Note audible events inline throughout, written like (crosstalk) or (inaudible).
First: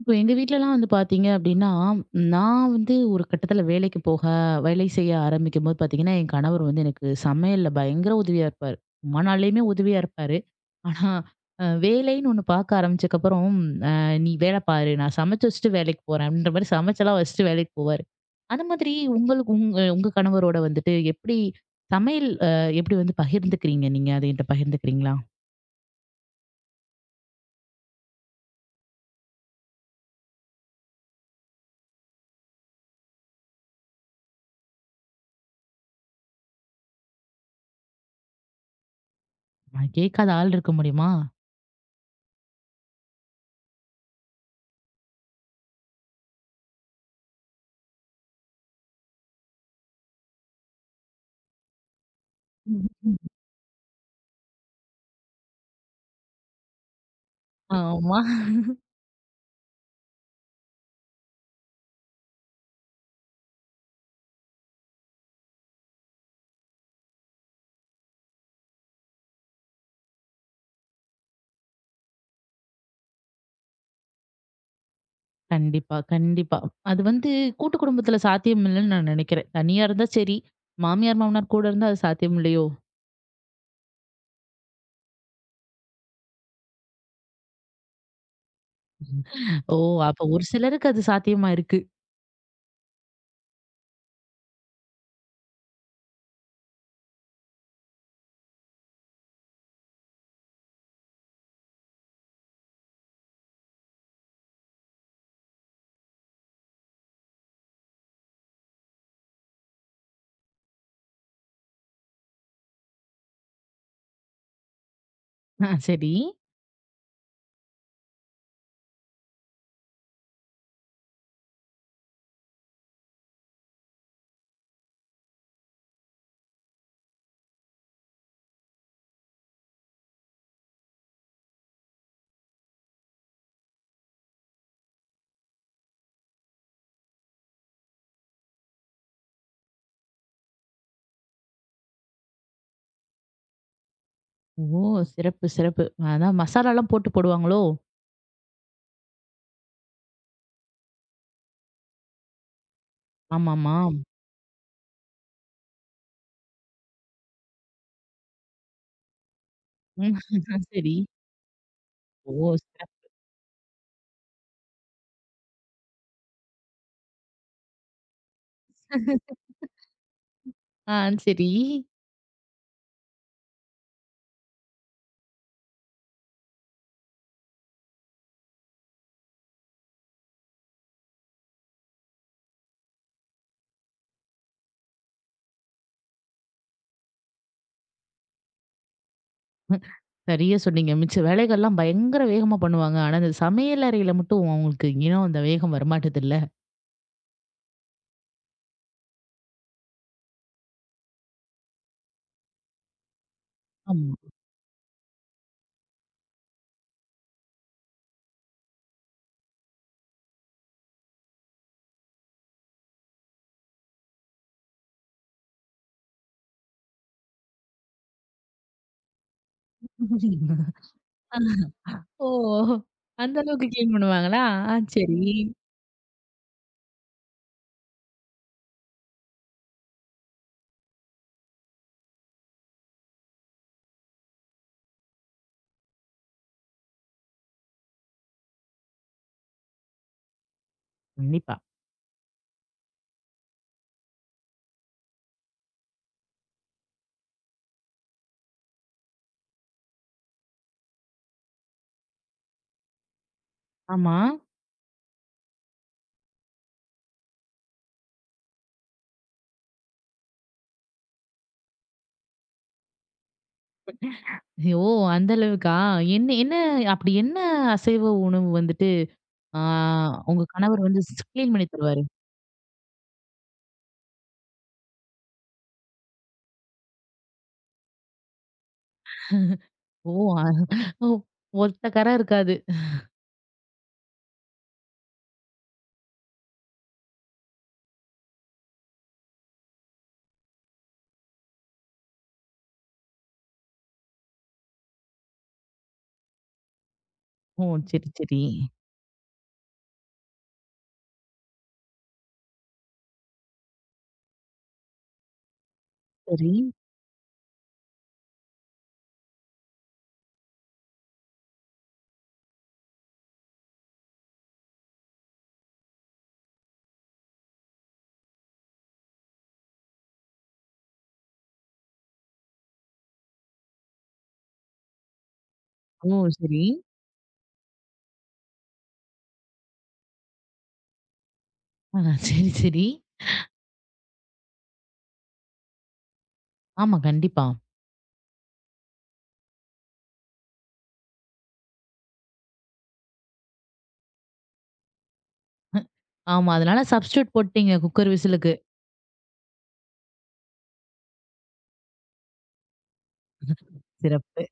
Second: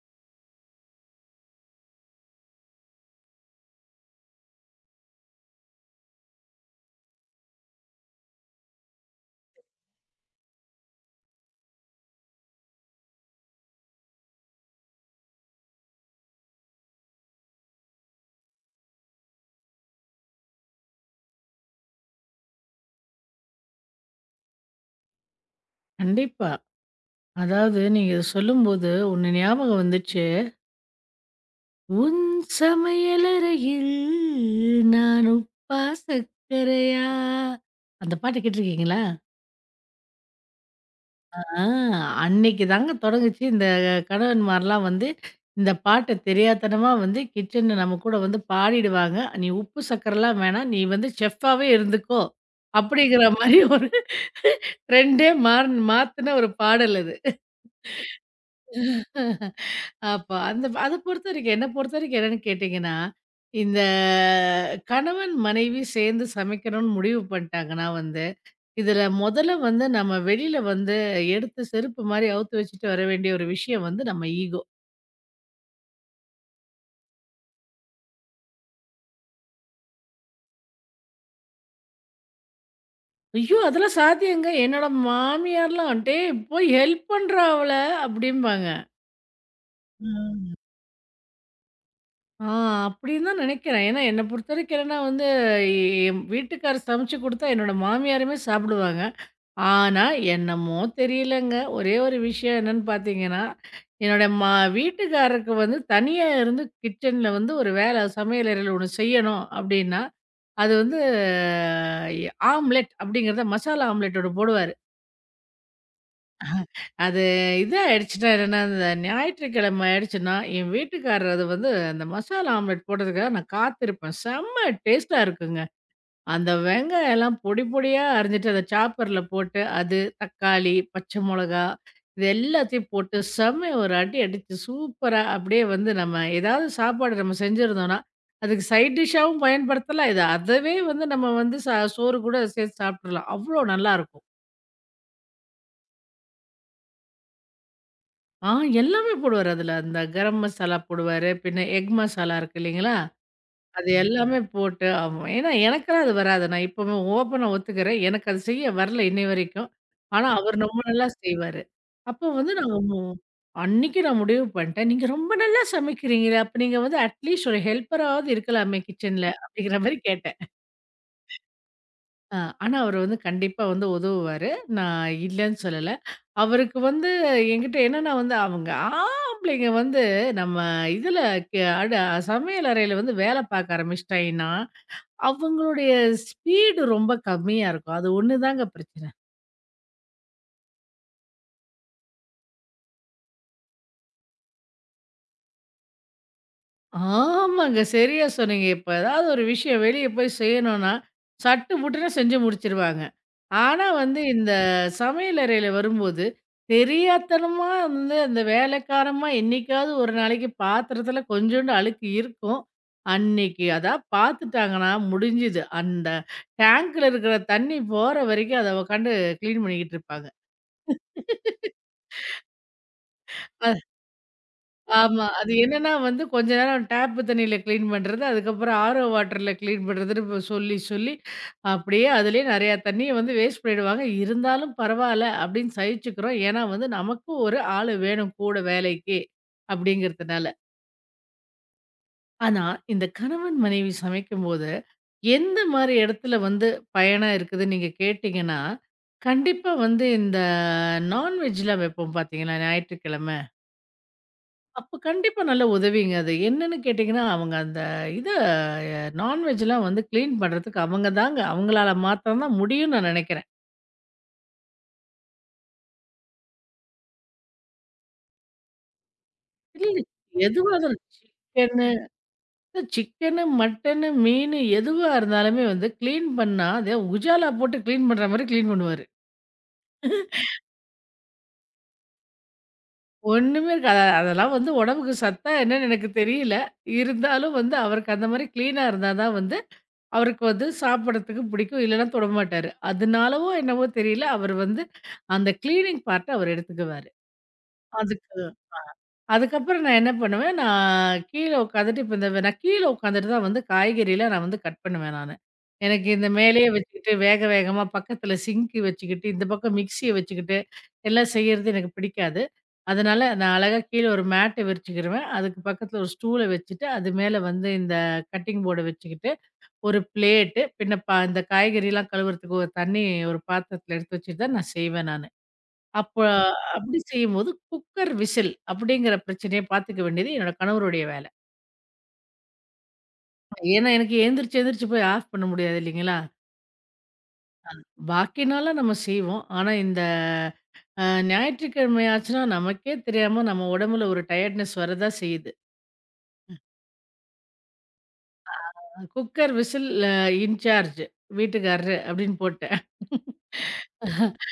இப்போ எங்க வீட்லலாம் வந்து பாத்தீங்க அப்டின்னா, நான் வந்து ஒரு கட்டத்துல வேலைக்கு போக வேலை செய்ய ஆரம்பிக்கும்போது பாத்தீங்கன்னா, என் கணவர் வந்து எனக்கு சமையல்ல பயங்கர உதவியா இருப்பாரு. சும்மா நாள்லயுமே உதவியா இருப்பாரு. ஆனா, வேலைன்னு ஒண்ணு பாக்க ஆரம்பிச்சக்கப்புறம், அ "நீ வேல பாரு, நான் சமைச்சு வச்சுட்டு வேலைக்கு போறேன்" அப்படின்ற மாரி சமைச்செல்லாம் வச்சுட்டு வேலைக்கு போவாரு. அந்த மாதிரி உங்களுக்கு உங்க உங்க கணவரோட வந்துட்டு எப்படி சமையல் எப்படி வந்து பகிர்ந்துக்கிறீங்க நீங்க? அத என்ட்ட பகிர்ந்துக்கிறீங்களா? கண்டிப்பா. அதாவது நீங்க இத சொல்லும்போது, ஒண்ணு ஞாபகம் வந்துச்சு. "உன் சமையலறையில் நான் உப்பா சர்க்கரையா" அந்த பாட்டு கேட்டுருக்கீங்களா? நான் கேட்காத ஆள் இருக்க முடியுமா? ஆ அன்னைக்கு தாங்க தொடங்குச்சு இந்த கணவன்மார்லாம் வந்து, இந்த பாட்ட தெரியாத்தனமா வந்து கிச்சன்ல நம்ம கூட வந்து பாடிடுவாங்க. "நீ உப்பு சர்க்கரைலாம் வேணாம். நீ வந்து செஃப்பாவே இருந்துக்கோ." அப்படிங்கிற மாரி ஒரு (laughs) ட்ரெண்டே மாறன் மாத்துன ஒரு பாடல் அது. ஆமா. அப்ப அத பொறுத்தவரைக்கும் என்னன்னு கேட்டீங்கன்னா, இந்த கணவன், மனைவி சேர்ந்து சமைக்கணும்னு முடிவு பண்ணிட்டாங்கன்னா வந்து, இதுல முதல்ல வந்து நம்ம வெளியில வந்து எடுத்து செருப்பு மாரி அவுத்து வச்சுட்டு வர வேண்டிய ஒரு விஷயம் வந்து நம்ம ஈகோ. கண்டிப்பா, கண்டிப்பா. அது வந்து கூட்டு குடும்பத்துல சாத்தியம் இல்லன்னு நான் நினைக்கிறேன். தனியா இருந்தா சரி. மாமியார், மாமனார் கூட இருந்தா அது சாத்தியம் இல்லையோ? "ஐயோ! அதெல்லாம் சாத்தியங்க. என்னோட மாமியார்லாம் "டேய் போய் ஹெல்ப் பண்றா அவள" அப்படிம்பாங்க. ஓ! அப்ப ஒரு ம். சிலருக்கு அது சாத்தியமா இருக்கு. ஆ அப்படின்னு தான் நினைக்கிறேன். ஏன்னா என்ன பொறுத்தவரைக்கும் என்னன்னா வந்து, எ என் வீட்டுக்காரர் சமைச்சு குடுத்தா என்னோட மாமியாருமே சாப்பிடுவாங்க. ஆனா, என்னமோ தெரியலங்க. ஒரே ஒரு விஷயம் என்னன்னு பார்த்தீங்கன்னா, என்னோட வீட்டுக்காரருக்கு வந்து தனியா இருந்து கிச்சன்ல வந்து ஒரு வேலை சமையலறையில ஒண்ணு செய்யணும் அப்படின்னா, அது வந்து ஆம்லெட் அப்படிங்கிறத மசாலா ஆம்லெட் ஒண்ணு போடுவாரு. ஆ சரி. அது இது ஆயிடுச்சுன்னா என்னன்னா, இந்த ஞாயிற்றுக்கிழமை ஆயிடுச்சுன்னா, என் வீட்டுக்காரர் அது வந்து அந்த மசாலா ஆம்லெட் போடுறதுக்காக நான் காத்திருப்பேன். செம்ம டேஸ்ட்டா இருக்குங்க. அந்த வெங்காயம் எல்லாம் பொடி பொடியா அரிஞ்சிட்டு அத சாப்பர்ல போட்டு, அது தக்காளி, பச்சை மொளகா இது எல்லாத்தையும் போட்டு செம்மையா ஒரு அடி அடிச்சு சூப்பரா அப்படியே வந்து நம்ம ஏதாவது சாப்பாடு நம்ம செஞ்சிருந்தோம்னா, அதுக்கு சைட் டிஷ்ஷாவும் பயன்படுத்தலாம். இது அதவே வந்து நம்ம வந்து சோறு கூட சேர்த்து சாப்பிட்டுறலாம். அவ்ளோ நல்லாருக்கும். ஓ! சிறப்பு, சிறப்பு. அதான் மசாலாலாம் போட்டு போடுவாங்களோ? ஆ எல்லாமே போடுவாரு அதுல. அந்த கரம் மசாலா போடுவாரு, பின்ன எக் மசாலா இருக்கு இல்லைங்களா? ஆமாமா. அது எல்லாமே போட்டு ஆமா. ஏன்னா எனக்கெல்லாம் அது வராது. நான் இப்பவும் ஓப்பனா ஒத்துக்கிறேன். எனக்கு அது செய்ய வரல இன்னை வரைக்கும். ம். ஆனா, அவர் ரொம்ப சரி. நல்லா செய்வாரு. அப்போ ஓ! வந்து நாங்க சிறப் மு அன்னைக்கு நான் முடிவு பண்ணிட்டேன். "நீங்க ரொம்ப நல்லா சமைக்கிறீங்களே! அப்ப நீங்க வந்து அட்லீஸ்ட் ஒரு ஹெல்ப்பராவது இருக்கலாமே கிச்சன்ல" அப்படிங்கிற மாரி கேட்டேன். ஆ சரி. அ ஆனா அவரு வந்து கண்டிப்பா வந்து உதவுவாரு. நான் இல்லன்னு சொல்லல. அவருக்கு வந்து என்கிட்ட என்னன்னா வந்து அவங்க ஆம்பளைங்க வந்து நம்ம இதுல கெ அட சமையல் அறையில வந்து வேல பார்க்க ஆரம்பிச்சுட்டாய்ங்கன்னா அவங்களுடைய ஸ்பீடு ரொம்ப கம்மியா இருக்கும். அது ஒண்ணு தாங்க பிரச்சனை. சரியா சொன்னீங்க. மிச்ச வேலைகள்லாம் பயங்கர வேகமா பண்ணுவாங்க. ஆனா, அந்த சமையல் அறையில மட்டும் அவங்களுக்கு ஏனோ அந்த வேகம் வரமாட்டதுல்ல. ஆமாங்க. சரியா சொன்னீங்க. இப்ப ஏதாவது ஒரு விஷயம் வெளிய போய் செய்யணும்னா, சட்டு புட்டுன்னு செஞ்சு முடிச்சுருவாங்க. ஆனா வந்து இந்த சமையல் அறையில வரும்போது, தெரியாத்தனமா வந்து அந்த வேலைக்காரமா என்னைக்காவது ஒரு நாளைக்கு பாத்திரத்துல கொஞ்சோண்டு அழுக்கு இருக்கும். அன்னைக்கு அதா பாத்துட்டாங்கன்னா முடிஞ்சுது. அந்த டேங்க்ல இருக்கிற தண்ணி போற வரைக்கும் அத உக்காந்து கிளீன் பண்ணிக்கிட்டு இருப்பாங்க. ஆமா. ஓ! அந்த அளவுக்கு கிளீன் பண்ணுவாங்களா? ஆ சரி. ஆமா. அது என்னன்னா வந்து கொஞ்ச நேரம் டேப்பு தண்ணீல கிளீன் பண்றது, அதுக்கப்புறம் ஆரோ வாட்டர்ல கிளீன் பண்றதுன்னு இப்ப சொல்லி, அப்படியே அதிலேயே நெறையா தண்ணிய வந்து வேஸ்ட் பண்ணிடுவாங்க. இருந்தாலும் பரவால்ல அப்படின்னு சகிச்சுக்கிறோம். ஏன்னா வந்து நமக்கும் ஒரு ஆளு வேணும் கூட வேலைக்கு அப்படிங்கிறதுனால. கண்டிப்பா. ஆனா இந்த கணவன் மனைவி சமைக்கும்போது, எந்த மாரி இடத்துல வந்து பயணம் இருக்குதுன்னு நீங்க கேட்டீங்கன்னா, கண்டிப்பா வந்து இந்த நான்வெஜ்லாம் வைப்போம் பார்த்தீங்களா ஞாயிற்றுக்கிழம. ஆமா. அப்ப கண்டிப்பா நல்ல உதவிங்க அது. என்னன்னு கேட்டீங்கன்னா, அவங்க அந்த இத நான்வெஜ்லாம் வந்து கிளீன் பண்றதுக்கு அவங்க தாங்க. அவங்களால மாத்திரம் தான் முடியும்னு நான் நெனைக்கிறேன். ஓ! அந்த அளவுக்கா? என்ன என்ன அப்படி என்ன அசைவ உணவு வந்துட்டு, ஆ இல்ல உங்க எதுவா கணவர் இருந்தாலும் வந்து கிளீன் பண்ணி சிக்கனு தருவாரு? சிக்கனு, மட்டனு, மீனு எதுவா இருந்தாலுமே வந்து கிளீன் பண்ணா, அதே உஜாலா போட்டு கிளீன் பண்ற மாரி கிளீன் பண்ணுவாரு. ஓ! அ ஓ! ஒத்த கர இருக்காது. ஒண்ணுமே இருக்காது. அதெல்லாம் வந்து உடம்புக்கு சத்தா என்னன்னு எனக்கு தெரியல. இருந்தாலும் வந்து அவருக்கு அந்த மாரி கிளீனா இருந்தா தான் வந்து அவருக்கு வந்து சாப்பிடறதுக்கு பிடிக்கும். இல்லன்னா தொடமாட்டாரு. அதனாலவோ என்னவோ தெரியல, அவர் வந்து அந்த கிளீனிங் பார்ட்ட அவர் எடுத்துக்குவாரு. ஓ! சரி, அதுக்கு சரி. அதுக்கப்புறம் நான் என்ன பண்ணுவேன், நான் கீழ உட்காந்துட்டு இப்ப இந்த நான் கீழ உட்காந்துட்டு தான் வந்து காய்கறிலாம் நான் வந்து கட் பண்ணுவேன் நானு. எனக்கு இந்த சரி. மேலேயே வச்சுக்கிட்டு வேக வேகமா பக்கத்துல சிங்க் வச்சுக்கிட்டு, இந்த பக்கம் மிக்ஸிய வச்சுக்கிட்டு எல்லாம் செய்யறது எனக்கு பிடிக்காது. அதனால நான் அழகா கீழ ஒரு மேட்ட விரிச்சுக்கிருவேன். அதுக்கு பக்கத்துல ஒரு ஸ்டூல வச்சுட்டு, அது மேல வந்து இந்த கட்டிங் போர்ட வச்சுக்கிட்டு ஒரு பிளேட்டு, பின்ன இந்த காய்கறிலாம் கழுவுறதுக்கு ஒரு தண்ணி ஒரு பாத்திரத்தில எடுத்து வச்சுட்டு தான் நான் செய்வேன் நானு. ஓ! அப்ப சரி. அப்படி செய்யும்போது குக்கர் விசில் அப்படிங்கிற பிரச்சனைய பார்த்துக்க வேண்டியது என்னோட கணவருடைய வேலை. ஆ சரி, சரி. ஏன்னா, எனக்கு எந்திரிச்சு எந்திரிச்சு போய் ஆஃப் பண்ண முடியாது இல்லைங்களா? ஆமா, கண்டிப்பா. பாக்கி நாள்லாம் நம்ம செய்வோம். ஆனா இந்த அ ஞாயிற்றுக்கிழமை ஆச்சுன்னா நமக்கே தெரியாம நம்ம உடம்புல ஒரு டயர்ட்னஸ் வரதான் செய்யுது. ஆமா, அதனால சப்ஸ்டிட்யூட் போட்டீங்க குக்கர் விசிலுக்கு. குக்கர் விசில் இன்சார்ஜ் வீட்டுக்காரரு அப்படின்னு போட்டேன். சிறப்பு.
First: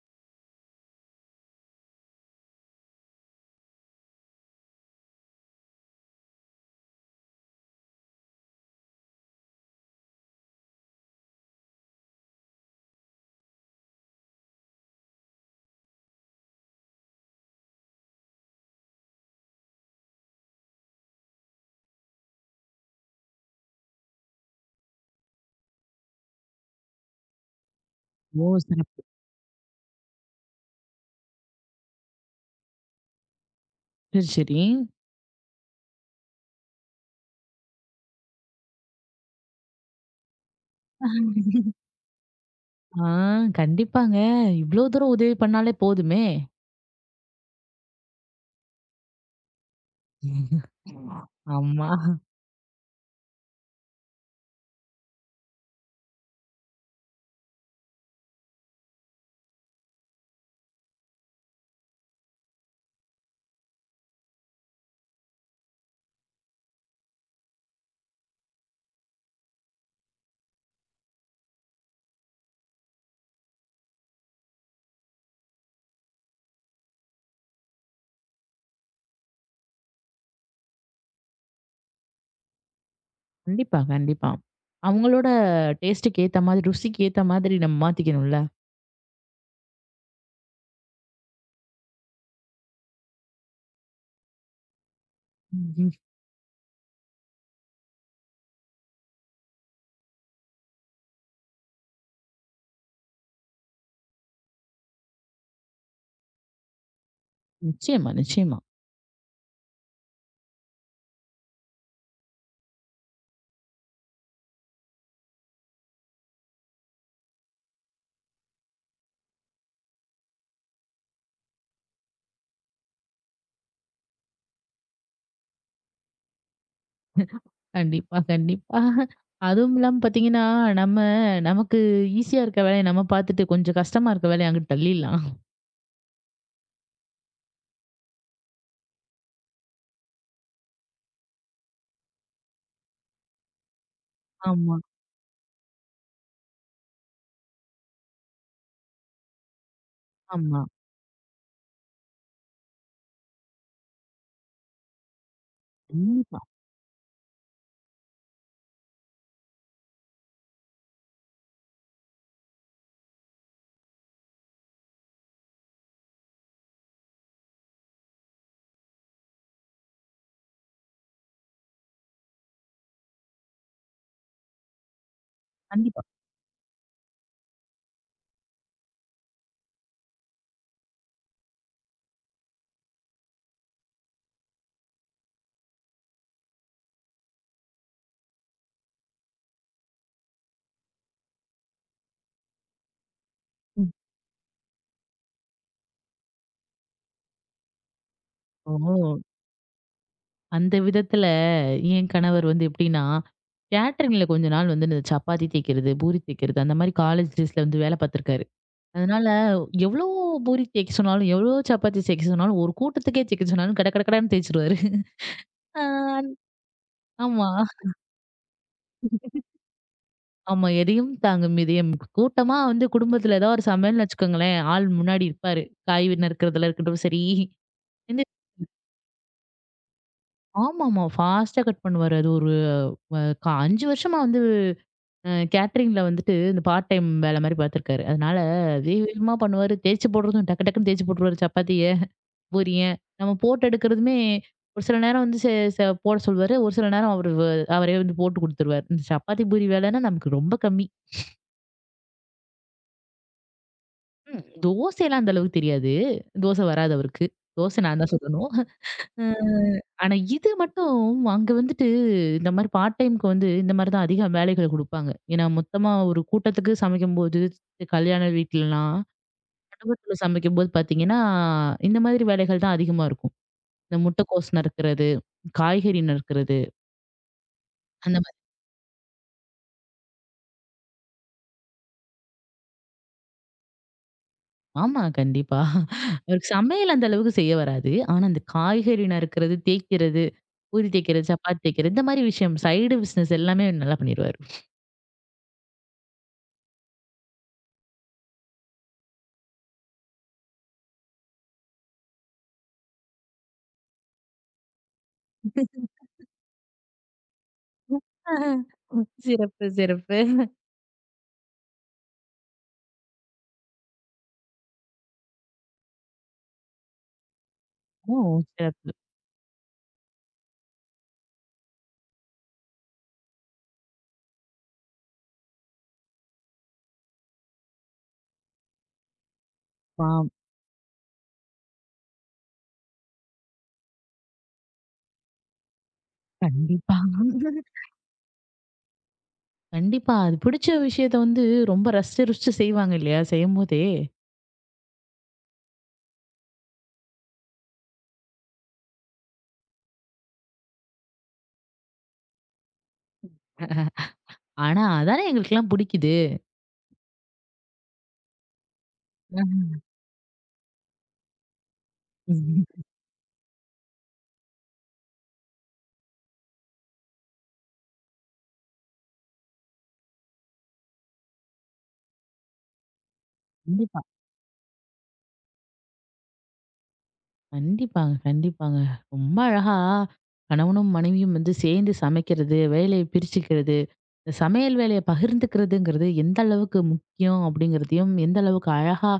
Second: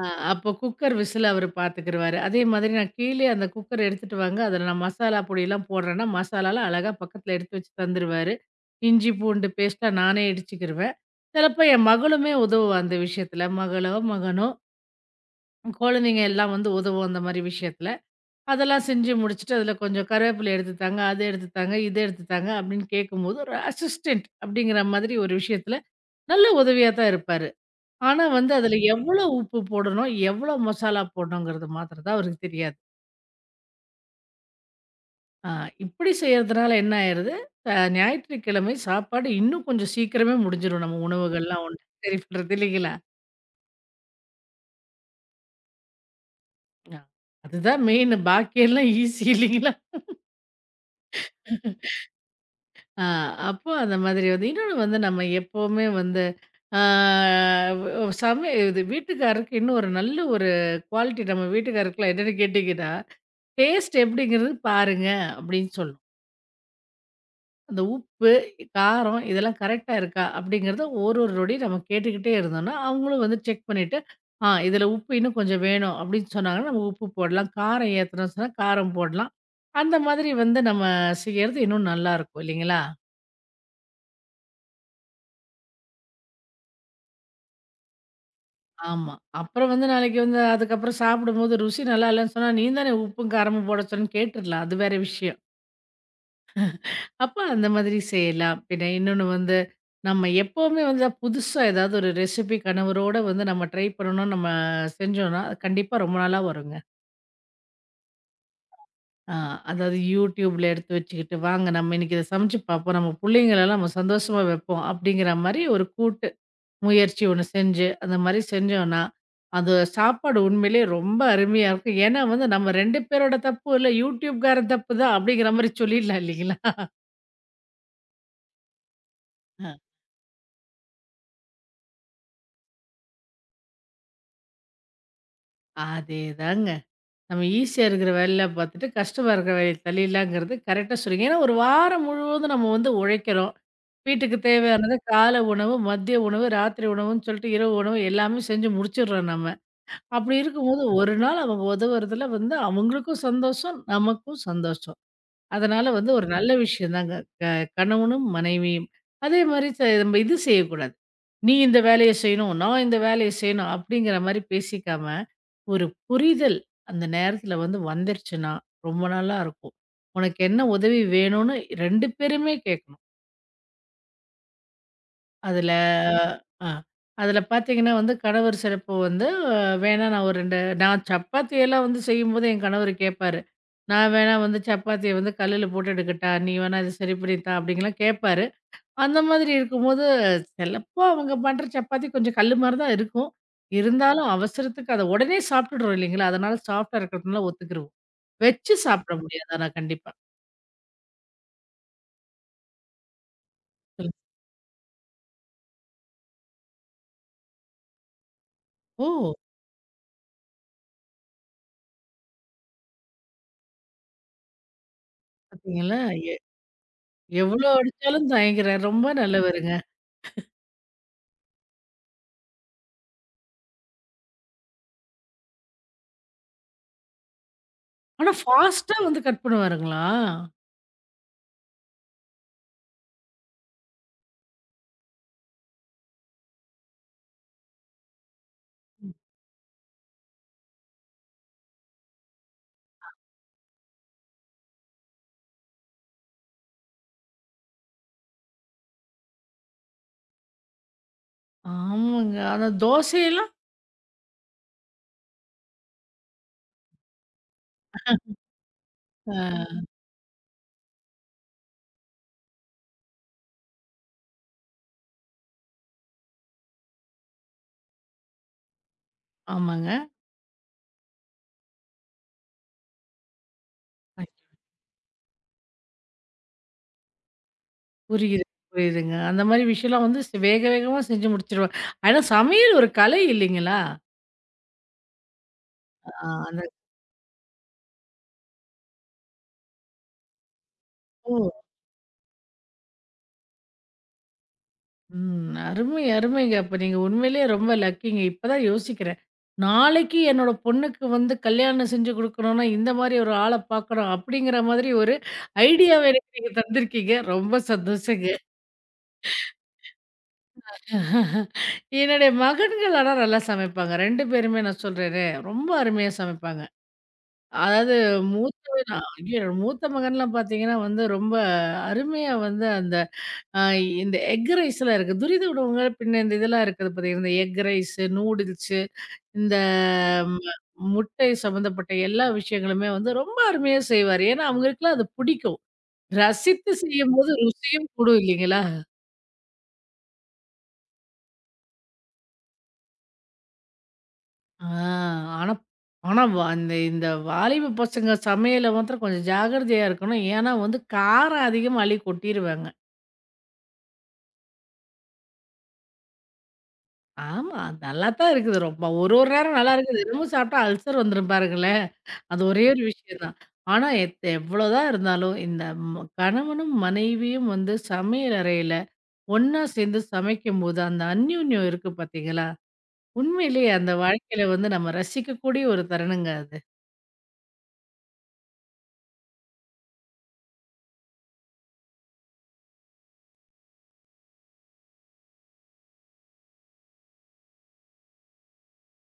ஆ, அப்போ குக்கர் விசில் அவரு பார்த்துக்கிருவாரு. அதே மாதிரி நான் கீழயே அந்த குக்கர் எடுத்துட்டு வாங்க, அதில நான் மசாலா பொடிலாம் போடுறேன்னா, மசாலாலாம் அழகா பக்கத்தில எடுத்து வச்சு தந்துருவாரு. இஞ்சி, பூண்டு பேஸ்ட்டா நானே இடிச்சுக்கிருவேன். சிலப்போ என் மகளுமே உதவுவா அந்த விஷயத்தில. மகளோ, மகனோ குழந்தைங்க எல்லாம் வந்து உதவும் அந்த மாரி விஷயத்தில. அதெல்லாம் செஞ்சு முடிச்சுட்டு, அதில கொஞ்சம் கருவேப்பிலை எடுத்து தாங்க, அது எடுத்து தாங்க, இது எடுத்து தாங்க அப்படின்னு கேட்கும்போது, ஒரு அசிஸ்டன்ட் அப்படிங்கிற மாதிரி ஒரு விஷயத்தில நல்ல உதவியா தான் இருப்பாரு. ஆனா ஓ! வந்து அதுல சிறப்பு. எவ்வளோ உப்பு போடணும், எவ்வளோ மசாலா போடணுங்கிறது மாத்திரம் தான் அவருக்கு தெரியாது. சரி, சரி. ஆ இப்படி செய்றதுனால என்ன ஆயிருது, ஞாயிற்றுக்கிழமை சாப்பாடு இன்னும் கொஞ்சம் சீக்கிரமே முடிஞ்சிரும். நம்ம உணவுகள்லாம் ஒண்ணு சரி பண்றது இல்லைங்களா? ஆ கண்டிப்பாங்க. இவ்ளோ தூரம் உதவி பண்ணாலே போதுமே! அ அதுதான் மெயின் பாக்கியெல்லாம் ஈஸி இல்லைங்களா? ஆமா. ஆ அப்போ அந்த மாதிரி வந்து இன்னொன்னு வந்து நம்ம எப்பவுமே வந்து ஆ வ் சமை இது வீட்டுக்காரருக்கு இன்னும் ஒரு நல்ல ஒரு குவாலிட்டி நம்ம வீட்டுக்காருக்குலாம் என்னன்னு கேட்டீங்கன்னா, டேஸ்ட் எப்படிங்கிறது பாருங்க அப்படின்னு சொல்லும். அந்த உப்பு, காரம் இதெல்லாம் கரெக்ட்டா இருக்கா? அப்படிங்கிறத ஒரு ஒரு நொடி நம்ம கேட்டுக்கிட்டே இருந்தோம்னா, அவங்களும் வந்து செக் பண்ணிட்டு, இதில உப்பு இன்னும் கொஞ்சம் வேணும் அப்படின்னு சொன்னாங்கன்னா, நம்ம உப்பு போடலாம். காரம் ஏத்தணும்னு சொன்னா காரம் போடலாம். அந்த மாதிரி வந்து நம்ம செய்யறது இன்னும் நல்லாயிருக்கும் இல்லைங்களா? கண்டிப்பா, கண்டிப்பா. அவங்களோட டேஸ்ட்டுக்கு ஏத்த மாதிரி, ருசிக்கு ஏத்த மாதிரி நம்ம மாத்திக்கணும்ல. ஆமா. அப்புறம் வந்து நாளைக்கு வந்து அதுக்கப்புறம் சாப்பிடும்போது ருசி நல்லா இல்லன்னு சொன்னா, "நீ தானே உப்பும், காரமும் போட சொன்னேன்னு" கேட்டுறலாம். அது வேற விஷயம். ம்ஹ்ம். அப்ப அந்த மாதிரி செய்யலாம். பின்ன இன்னொன்னு வந்து, நம்ம எப்பவுமே வந்து புதுசா ஏதாவது ஒரு ரெசிபி கணவரோட வந்து நம்ம ட்ரை பண்ணணும்னு நம்ம செஞ்சோம்னா, அது கண்டிப்பா ரொம்ப நாளா வருங்க. நிச்சயமா, நிச்சயமா. ஆ அதாவது YouTubeல எடுத்து வச்சுக்கிட்டு, "வாங்க நம்ம இன்னைக்கு இத சமைச்சு பார்ப்போம். நம்ம புள்ளைங்களலாம் நம்ம சந்தோஷமா வைப்போம்." அப்படிங்கிற மாரி ஒரு கூட்டு முயற்சி ஒண்ணு செஞ்சு, அந்த மாரி செஞ்சோம்னா, அந்த சாப்பாடு உண்மையிலேயே ரொம்ப அருமையா இருக்கும். ஏன்னா வந்து நம்ம 2 பேரோட தப்பு இல்ல, YouTubeகாரன் தப்பு தான் அப்படிங்கிற மாரி சொல்லிடலாம் இல்லைங்களா? கண்டிப்பா, கண்டிப்பா. அதுவும் இல்லாம பார்த்தீங்கன்னா, நம்ம நமக்கு ஈஸியா இருக்க வேலைய நம்ம பார்த்துட்டு, கொஞ்சம் கஷ்டமா இருக்க வேலைய அங்கிட்டு தள்ளிடலாம். அதேதாங்க. நம்ம ஈஸியா இருக்கிற வேலையில பார்த்துட்டு, கஷ்டமா இருக்கிற வேலைய தள்ளிடலாங்கிறது கரெக்ட்டா சொன்னீங்க. ஏன்னா, ஒரு வாரம் முழுவதும் நம்ம வந்து உழைக்கிறோம். வீட்டுக்கு ஆமா, தேவையானது கால உணவு, மதிய உணவு, ராத்திரி உணவுன்னு சொல்லிட்டு இரவு உணவு எல்லாமே செஞ்சு முடிச்சுடுறோம் நம்ம. அப்படி ஆமா. இருக்கும்போது ஒரு நாள் அவங்க உதவுறதுல வந்து அவங்களுக்கும் சந்தோஷம், நமக்கும் சந்தோஷம். அதனால வந்து ஒரு கண்டிப்பா, நல்ல விஷயம் தாங்க. க கணவனும், மனைவியும். அதே மாரி நம்ம இது செய்யக்கூடாது. "நீ இந்த வேலைய செய்யணும், நான் இந்த வேலைய செய்யணும்" அப்படிங்கிற மாரி பேசிக்காம ஒரு புரிதல் அந்த நேரத்துல வந்து வந்துருச்சுன்னா, ரொம்ப நல்லா இருக்கும். உனக்கு என்ன உதவி வேணும்னு 2 பேருமே கேட்கணும். அதுல கண்டிப்பா. ம். அதுல பார்த்தீங்கன்னா வந்து கணவர் சிலப்போ வந்து அஹ், வேணா நான் ஒரு 2 நான் சப்பாத்தியெல்லாம் வந்து செய்யும்போது என் கணவர் கேட்பாரு. நான் வேணா வந்து சப்பாத்திய வந்து கல்லுல போட்டு எடுக்கட்டா? நீ வேணா இத சரி பண்ணி தா? அப்படின்லாம் கேட்பாரு. அந்த மாதிரி இருக்கும்போது, சிலப்போ அவங்க பண்ற சப்பாத்தி கொஞ்சம் கல்லு மாரி தான் இருக்கும். ம். இருந்தாலும் அவசரத்துக்கு அத உடனே சாப்பிட்டுடுறோம் இல்லைங்களா? அதனால சாஃப்ட்டா இருக்கிறதுனால ஒத்துக்கிருவோம். வச்சு ஓ! சாப்பிட முடியாது ஆனா கண்டிப்பா. அந்த விதத்துல என் கணவர் வந்து எப்படின்னா, சொல்லுங்க. கேட்டரிங்ல கொஞ்ச நாள் வந்து இந்த சப்பாத்தி தேய்க்கிறது, பூரி தேய்க்கிறது அந்த மாரி காலேஜ் டேஸ்ல வந்து வேலை பார்த்துருக்காரு. அதனால ஓ! எவ்வளோ பூரி தேய்க்க சொன்னாலும், எவ்வளோ சப்பாத்தி தேய்க்க சொன்னாலும், ஒரு கூட்டத்துக்கே தேய்க்க சொன்னாலும் கட கட கடன்னு தேய்ச்சுருவாரு. ஆ பார்த்தீங்களா? எ ஆமா, எவ்வளோ அடிச்சாலும் தயங்குறாரு. ரொம்ப நல்லவருங்க. ஆமா. எதையும் தாங்கும் இதயம். கூட்டமா வந்து குடும்பத்துல ஏதாவது ஒரு சமையல்னு வச்சுக்கோங்களேன், ஆள் முன்னாடி இருப்பாரு. காய் நறுக்கிறதுல இருக்கட்டும் சரி. இந்த ஆனா ஃபாஸ்ட்டா வந்து கட் பண்ணுவாருங்களா? ஆமாமா. ஃபாஸ்ட்டா கட் பண்ணுவாரு. அது ஒரு அ க 5 வருஷமா வந்து கேட்டரிங்ல வந்துட்டு இந்த பார்ட் டைம் வேல மாரி பார்த்துருக்காரு. அதனால வேக வேகமா பண்ணுவாரு. தேய்ச்சு போடுறதும் டக்கு டக்குன்னு தேய்ச்சு போட்டுருவாரு சப்பாத்திய, பூரிய. நம்ம போட்டு எடுக்கிறதுமே ஒரு சில நேரம் வந்து செ செ போட சொல்லுவாரு. ஒரு சில நேரம் அவரு வ அவரே வந்து போட்டு குடுத்துருவாரு. இந்த சப்பாத்தி, பூரி வேலைன்னா நமக்கு ரொம்ப கம்மி. ஆமாங்க. ஆனா தோசையெல்லாம் தோசைலாம் அந்த அளவுக்கு தெரியாது. தோசை வராது அவருக்கு. தோசை நான் தான் சுடணும். அ அ ஆனா இது மட்டும் அங்க வந்துட்டு இந்த மாரி பார்ட் டைம்க்கு வந்து இந்த மாரி தான் அதிக வேலைகள் குடுப்பாங்க. ஏன்னா மொத்தமா ஒரு கூட்டத்துக்கு சமைக்கும்போது, கல்யாண வீட்லலாம் ஆமாங்க. குடும்பத்துல சமைக்கும்போது பாத்தீங்கன்னா, இந்த மாதிரி வேலைகள் தான் அதிகமா இருக்கும். இந்த ஐ முட்டைக்கோஸ் நறுக்குறது, காய்கறி நறுக்குறது அந்த மாதிரி. புரியுது, புரியுதுங்க. அந்த மாரி விஷயம்லாம் வந்து வேக வேகமா செஞ்சு முடிச்சுருவாங்க. ஆனா சமையல் ஒரு கலை இல்லைங்களா? ஆமா, கண்டிப்பா. ஆ அவருக்கு அந்த சமையல் அந்த அளவுக்கு செய்ய வராது. ஆனா அந்த காய்கறி நறுக்குறது, தேய்க்கிறது, பூரி தேய்க்கிறது, ஓ! சப்பாத்தி தேய்க்கிறது இந்த மாதிரி விஷயம் சைடு பிசினஸ் எல்லாமே நல்லா பண்ணிருவாரு. ம். அருமை, அருமைங்க. அப்ப நீங்க உண்மையிலேயே ரொம்ப லக்கிங்க. இப்பதான் யோசிக்கிறேன். நாளைக்கு என்னோட பொண்ணுக்கு வந்து கல்யாணம் செஞ்சு குடுக்கணும்னா, இந்த மாரி ஒரு ஆள பாக்கணும். அப்படிங்கிற மாதிரி ஒரு ஐடியாவ எனக்கு நீங்க தந்திருக்கீங்க. ரொம்ப சந்தோஷங்க. சிறப்பு, சிறப்பு. என்னுடைய மகன்கள் ஆனா நல்லா சமைப்பாங்க. 2 பேருமே நான் சொல்றேனே, ரொம்ப அருமையா சமைப்பாங்க. அதாவது ஓ! மூத்தவன் சிறப்பு. ஐயோ! மூத்த மகன்லாம் பாத்தீங்கன்னா வந்து ரொம்ப அருமையா வந்து அந்த ஆ இந்த எக் ரைஸ்லாம் இருக்கு. துரித உணவுகள் பின்ன இந்த இதெல்லாம் இருக்குது பார்த்தீங்கன்னா, இந்த எக் ரைஸ், நூடுல்ஸு, இந்த ஆம். ம முட்டை சம்மந்தப்பட்ட எல்லா விஷயங்களுமே வந்து ரொம்ப அருமையா செய்வாரு. ஏன்னா, அவங்களுக்குலாம் அது பிடிக்கும். ரசித்து கண்டிப்பா. செய்யும்போது ருசியும் கூடும் இல்லைங்களா? கண்டிப்பா. அது பிடிச்ச விஷயத்த வந்து ரொம்ப ரசிச்சு, ருசிச்சு செய்வாங்க இல்லையா? செய்யும்போதே. ஆ ஆனா ஆனா வ அந்த இந்த வாலிப பசங்க சமையல்ல மாத்திரம் கொஞ்சம் ஜாக்கிரதையா இருக்கணும். ஏன்னா வந்து காரம் அதிகமா அள்ளி கொட்டிருவாங்க. ஆனா, அதானே எங்களுக்கெல்லாம் பிடிக்குது. ஆமா. நல்லா தான் இருக்குது ரொம்ப. ஒரு ஒரு நேரம் நல்லா இருக்குது. தினமும் சாப்பிட்டா அல்சர் வந்துரும் பாருங்களேன். அது ஒரே ம். ஒரு விஷயம் தான். ஆனா எவ்வளோதான் இருந்தாலும் இந்த கணவனும், மனைவியும் வந்து சமையல் அறையில ஒண்ணா சேர்ந்து சமைக்கும்போது, அந்த அந்யோன்யம் இருக்கு பார்த்தீங்களா? உண்மையிலேயே அந்த கண்டிப்பா. வாழ்க்கையில வந்து நம்ம ரசிக்கக்கூடிய ஒரு தருணங்க அது. கண்டிப்பாங்க, கண்டிப்பாங்க. ரொம்ப அழகா கணவனும், மனைவியும் வந்து சேர்ந்து சமைக்கிறது, வேலைய பிரிச்சுக்கிறது, இந்த சமையல் வேலைய பகிர்ந்துக்கிறதுங்கிறது எந்த அளவுக்கு முக்கியம் அப்படிங்கிறதையும், எந்த அளவுக்கு அழகா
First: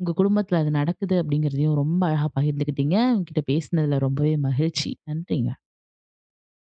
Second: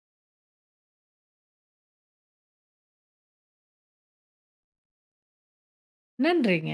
உங்க குடும்பத்துல அது நடக்குது அப்படிங்கிறதையும் ரொம்ப அழகா பகிர்ந்துக்கிட்டீங்க. உங்ககிட்ட பேசினதுல ரொம்பவே மகிழ்ச்சி. நன்றிங்க. நன்றிங்க.